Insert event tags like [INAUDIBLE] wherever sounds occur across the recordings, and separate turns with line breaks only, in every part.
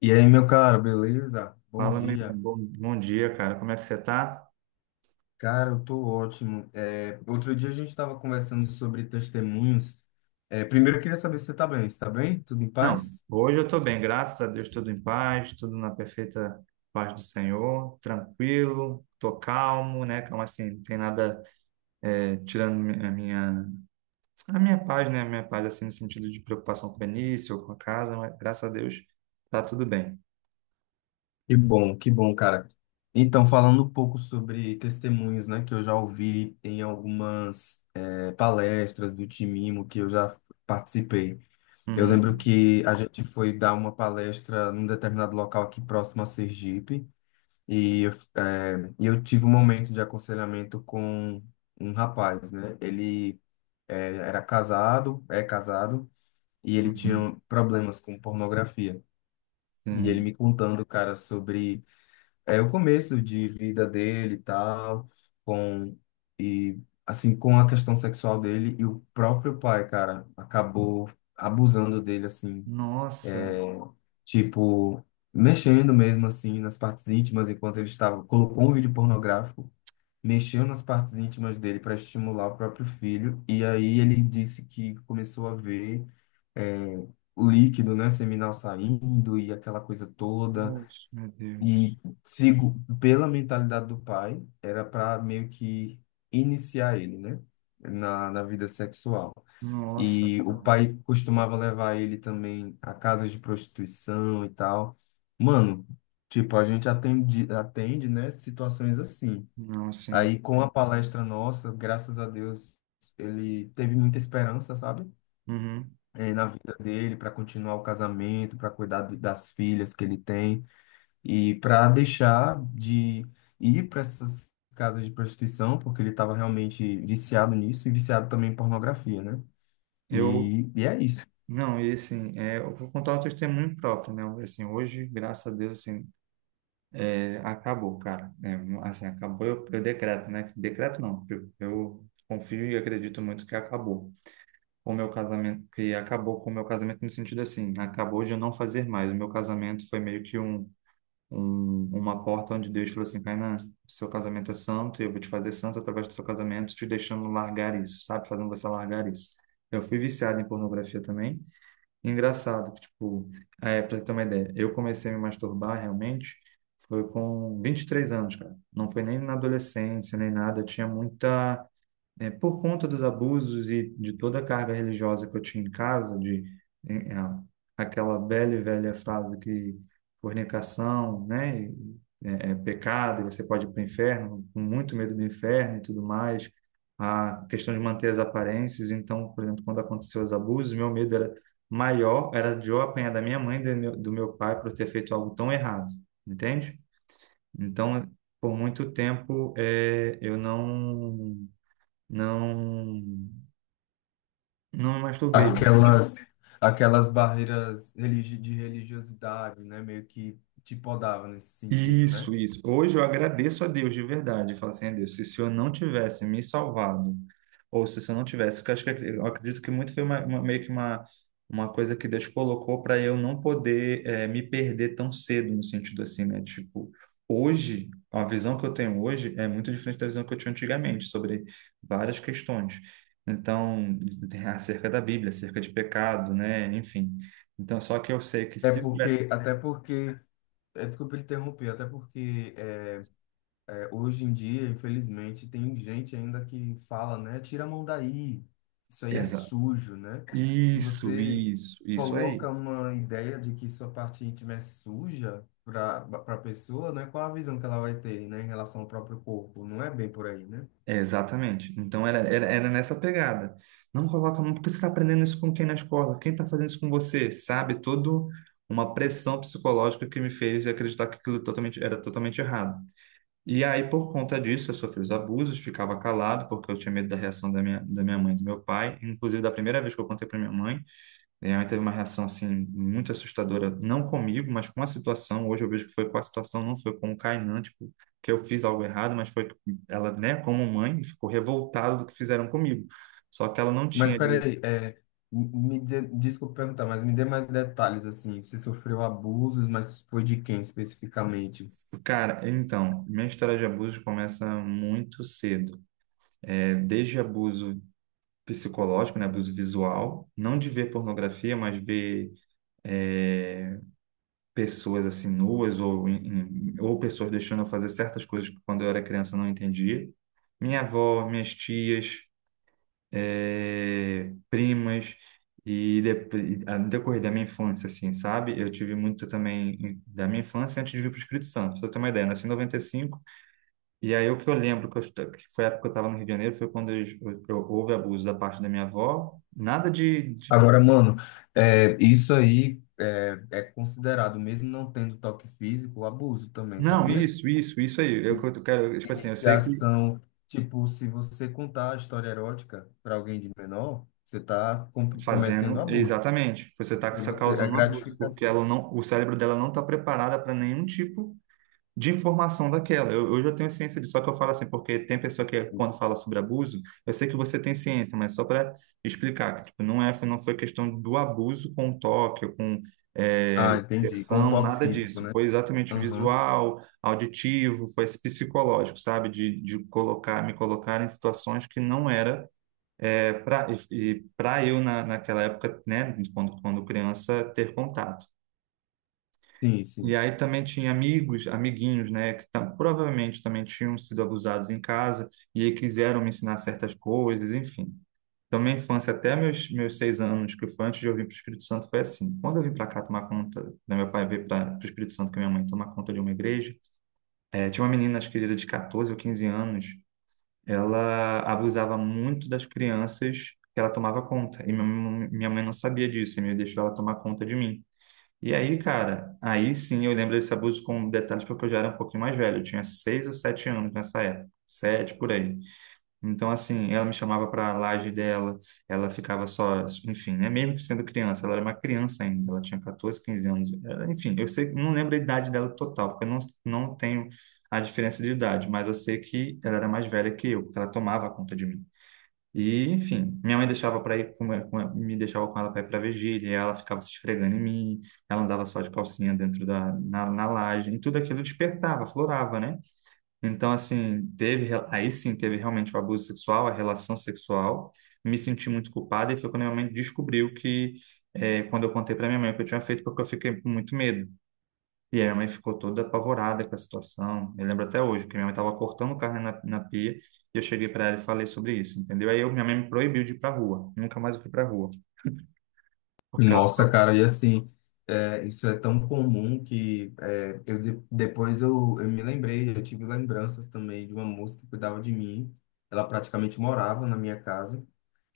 E aí, meu caro, beleza? Bom
Fala, meu irmão.
dia.
Bom dia, cara. Como é que você tá?
Cara, eu tô ótimo. É, outro dia a gente estava conversando sobre testemunhos. É, primeiro eu queria saber se você tá bem. Está bem? Tudo em
Não,
paz?
hoje eu tô bem, graças a Deus, tudo em paz, tudo na perfeita paz do Senhor, tranquilo, tô calmo, né? Calma assim, não tem nada tirando a minha paz, né? A minha paz, assim, no sentido de preocupação com o início ou com a casa, mas graças a Deus tá tudo bem.
Que bom, cara. Então, falando um pouco sobre testemunhos, né, que eu já ouvi em algumas palestras do Timimo que eu já participei. Eu lembro
Uhum,
que a gente foi dar uma palestra num determinado local aqui próximo a Sergipe. E eu, e eu tive um momento de aconselhamento com um rapaz, né? Ele era casado, é casado, e ele
uhum,
tinha problemas com pornografia. E ele
sim.
me contando, cara, sobre o começo de vida dele e tal, com, e assim, com a questão sexual dele, e o próprio pai, cara, acabou abusando dele, assim,
Nossa,
tipo, mexendo mesmo, assim, nas partes íntimas, enquanto ele estava, colocou um vídeo pornográfico, mexeu nas partes íntimas dele para estimular o próprio filho. E aí ele disse que começou a ver é, o líquido, né, seminal saindo e aquela coisa toda.
nossa, meu Deus.
E sigo, pela mentalidade do pai, era para meio que iniciar ele, né, na vida sexual.
Nossa,
E
cara.
o pai costumava levar ele também a casas de prostituição e tal. Mano, tipo, a gente atende, atende, né, situações assim.
Não, sim.
Aí, com a palestra nossa, graças a Deus, ele teve muita esperança, sabe?
Uhum.
Na vida dele, para continuar o casamento, para cuidar das filhas que ele tem e para deixar de ir para essas casas de prostituição, porque ele estava realmente viciado nisso e viciado também em pornografia, né?
Eu,
E é isso.
Não, e assim, é, eu vou contar o testemunho próprio, né? Assim, hoje, graças a Deus, assim, é, acabou, cara. É, assim, acabou, eu decreto, né? Decreto não, eu confio e acredito muito que acabou com o meu casamento, que acabou com o meu casamento no sentido assim, acabou de eu não fazer mais. O meu casamento foi meio que um, uma porta onde Deus falou assim, Kainan, seu casamento é santo, e eu vou te fazer santo através do seu casamento, te deixando largar isso, sabe? Fazendo você largar isso. Eu fui viciado em pornografia também. Engraçado, que, tipo, é, pra você ter uma ideia, eu comecei a me masturbar realmente foi com 23 anos, cara. Não foi nem na adolescência, nem nada. Eu tinha muita é, por conta dos abusos e de toda a carga religiosa que eu tinha em casa, de eh, a- aquela velha e velha frase que fornicação, né, é pecado e você pode ir para o inferno, com muito medo do inferno e tudo mais, a questão de manter as aparências. Então, por exemplo, quando aconteceu os abusos, meu medo era maior, era de eu apanhar da minha mãe e do meu pai por ter feito algo tão errado, entende? Então, por muito tempo, eu não não, não me masturbei.
Aquelas, aquelas barreiras religi de religiosidade, né? Meio que te podava nesse sentido, né?
Isso, isso. Hoje eu agradeço a Deus de verdade. Falo assim, a Deus, se o Senhor não tivesse me salvado, ou se o Senhor não tivesse, porque eu acho que eu acredito que muito foi uma, meio que uma coisa que Deus colocou para eu não poder me perder tão cedo, no sentido assim, né? Tipo, hoje, a visão que eu tenho hoje é muito diferente da visão que eu tinha antigamente sobre várias questões. Então, tem [LAUGHS] acerca da Bíblia, acerca de pecado, né? Enfim. Então, só que eu sei que
É
se eu tivesse.
porque, até porque. É, desculpa interromper, até porque é, hoje em dia, infelizmente, tem gente ainda que fala, né? Tira a mão daí, isso aí é sujo, né? Se
Isso,
você
isso, isso aí.
coloca uma ideia de que sua parte íntima é suja para a pessoa, né? Qual a visão que ela vai ter, né, em relação ao próprio corpo? Não é bem por aí, né?
É, exatamente. Então era, era, era nessa pegada. Não coloca a mão, porque você está aprendendo isso com quem na escola? Quem está fazendo isso com você? Sabe? Todo uma pressão psicológica que me fez acreditar que aquilo totalmente, era totalmente errado. E aí, por conta disso, eu sofri os abusos, ficava calado, porque eu tinha medo da reação da minha mãe e do meu pai. Inclusive, da primeira vez que eu contei para minha mãe, e ela teve uma reação assim muito assustadora, não comigo, mas com a situação. Hoje eu vejo que foi com a situação, não foi com o Kainan, tipo, que eu fiz algo errado, mas foi que ela, né, como mãe, ficou revoltada do que fizeram comigo. Só que ela não
Mas
tinha ali.
peraí, é, me dê, desculpa perguntar, mas me dê mais detalhes assim. Você sofreu abusos, mas foi de quem especificamente?
Cara, então, minha história de abuso começa muito cedo. É, desde abuso psicológico, né, abuso visual, não de ver pornografia, mas ver é, pessoas assim nuas ou ou pessoas deixando eu fazer certas coisas que quando eu era criança eu não entendia. Minha avó, minhas tias, primas e no decorrer da minha infância, assim, sabe? Eu tive muito também da minha infância antes de vir para o Espírito Santo. Pra você ter uma ideia, eu nasci em 95 e cinco e aí o que eu lembro que, que foi a época que eu estava no Rio de Janeiro foi quando eu houve abuso da parte da minha avó. Nada de,
Agora, mano, é, isso aí é, é considerado, mesmo não tendo toque físico, abuso também,
não,
sabia?
isso aí.
Isso.
Eu quero, tipo assim, eu sei que
Iniciação, tipo, se você contar a história erótica para alguém de menor, você está cometendo
fazendo,
abuso.
exatamente. Você está
E você, é
causando um abuso, porque
gratificação.
ela não, o cérebro dela não está preparada para nenhum tipo de informação daquela. Eu já tenho ciência disso, só que eu falo assim, porque tem pessoa que quando fala sobre abuso, eu sei que você tem ciência, mas só para explicar que tipo, não é, não foi questão do abuso com toque, ou com é,
Ah, entendi. Com
inserção,
toque
nada
físico,
disso.
né?
Foi exatamente
Aham.
visual, auditivo, foi esse psicológico, sabe? De colocar, me colocar em situações que não era é pra, e para eu, na, naquela época, né, quando, quando criança, ter contato.
Sim, sim.
E aí também tinha amigos, amiguinhos, né, que tam, provavelmente também tinham sido abusados em casa e aí quiseram me ensinar certas coisas, enfim. Então, minha infância, até meus, meus 6 anos, que foi antes de eu vir para o Espírito Santo, foi assim. Quando eu vim para cá tomar conta, né, meu pai veio para o Espírito Santo com minha mãe tomar conta de uma igreja, tinha uma menina, acho que era de 14 ou 15 anos, ela abusava muito das crianças que ela tomava conta. E minha mãe não sabia disso, e me deixou ela tomar conta de mim. E aí, cara, aí sim eu lembro desse abuso com detalhes porque eu já era um pouquinho mais velho. Eu tinha 6 ou 7 anos nessa época. 7, por aí. Então, assim, ela me chamava para a laje dela, ela ficava só, enfim, né? Mesmo que sendo criança, ela era uma criança ainda, ela tinha 14, 15 anos. Enfim, eu sei, não lembro a idade dela total, porque eu não, não tenho a diferença de idade, mas eu sei que ela era mais velha que eu, porque ela tomava conta de mim. E, enfim, minha mãe deixava para ir com, me deixava com ela para ir para vigília, e ela ficava se esfregando em mim, ela andava só de calcinha dentro da na, na laje, e tudo aquilo despertava, florava, né? Então, assim, teve, aí sim teve realmente o abuso sexual, a relação sexual. Me senti muito culpada e foi quando minha mãe descobriu que, quando eu contei para minha mãe o que eu tinha feito, porque eu fiquei com muito medo. E aí minha mãe ficou toda apavorada com a situação. Eu lembro até hoje que minha mãe estava cortando carne na, na pia e eu cheguei para ela e falei sobre isso, entendeu? Aí eu, minha mãe me proibiu de ir para rua. Nunca mais eu fui para rua. Porque ela,
Nossa, cara, e assim, é, isso é tão comum que é, eu depois eu me lembrei, eu tive lembranças também de uma moça que cuidava de mim. Ela praticamente morava na minha casa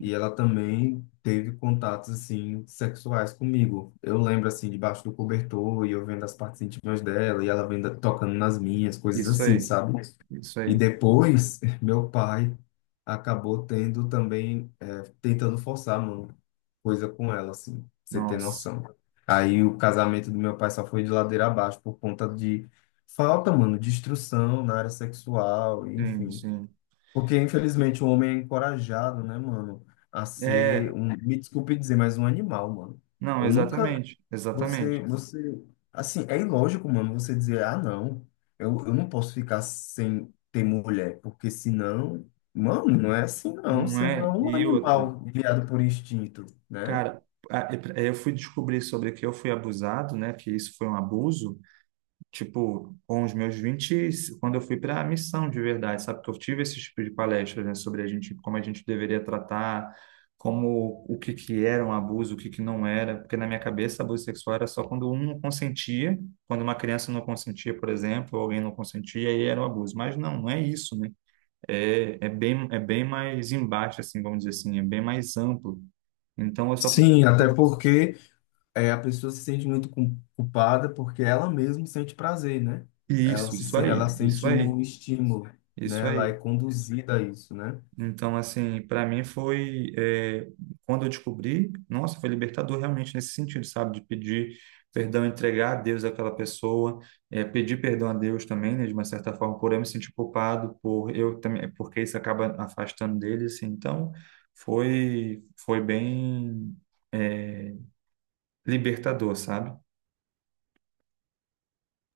e ela também teve contatos assim sexuais comigo. Eu lembro assim debaixo do cobertor e eu vendo as partes íntimas dela e ela vendo tocando nas minhas, coisas
isso
assim,
aí,
sabe?
isso
E
aí.
depois, [LAUGHS] meu pai acabou tendo também, é, tentando forçar, mano, coisa com ela, assim, pra você ter
Nossa,
noção. Aí o casamento do meu pai só foi de ladeira abaixo por conta de falta, mano, de instrução na área sexual,
sim,
enfim.
sim.
Porque, infelizmente, o homem é encorajado, né, mano, a ser
É,
um, me desculpe dizer, mas um animal, mano.
não,
Eu nunca,
exatamente, exatamente.
você, assim, é ilógico, mano, você dizer, ah, não, eu não posso ficar sem ter mulher, porque senão, mano, não é assim, não,
Não
você não é
é?
um
E outra.
animal guiado por instinto, né?
Cara, eu fui descobrir sobre que eu fui abusado, né? Que isso foi um abuso, tipo, com os meus 20 quando eu fui para a missão de verdade, sabe? Que eu tive esse tipo de palestra, né? Sobre a gente, como a gente deveria tratar, como o que que era um abuso, o que que não era. Porque na minha cabeça, abuso sexual era só quando um não consentia, quando uma criança não consentia, por exemplo, ou alguém não consentia, aí era um abuso. Mas não, não é isso, né? É bem mais embaixo, assim, vamos dizer assim, é bem mais amplo. Então, eu só fui...
Sim, até porque é, a pessoa se sente muito culpada porque ela mesma sente prazer, né? Ela
Isso,
se,
isso aí,
ela
isso
sente
aí,
o estímulo, né?
isso
Ela é
aí.
conduzida a isso, né?
Então, assim, para mim foi, é, quando eu descobri, nossa, foi libertador realmente nesse sentido, sabe? De pedir perdão, entregar a Deus aquela pessoa, pedir perdão a Deus também, né? De uma certa forma, por eu me sentir culpado, por eu também, porque isso acaba afastando dele, assim. Então, foi, foi bem, é, libertador, sabe?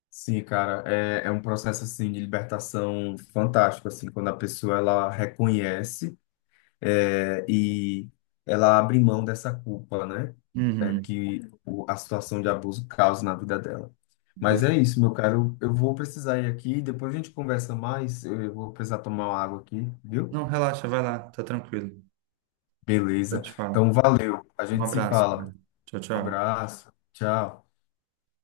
Sim, cara, é, é um processo assim de libertação fantástico, assim, quando a pessoa ela reconhece é, e ela abre mão dessa culpa, né? É,
Uhum.
que a situação de abuso causa na vida dela. Mas
Ex-
é isso, meu caro. Eu vou precisar ir aqui. Depois a gente conversa mais. Eu vou precisar tomar uma água aqui, viu?
Não, relaxa, vai lá, tá tranquilo. A
Beleza.
gente fala.
Então, valeu. A
Um
gente se
abraço, cara.
fala.
Tchau,
Um
tchau.
abraço. Tchau.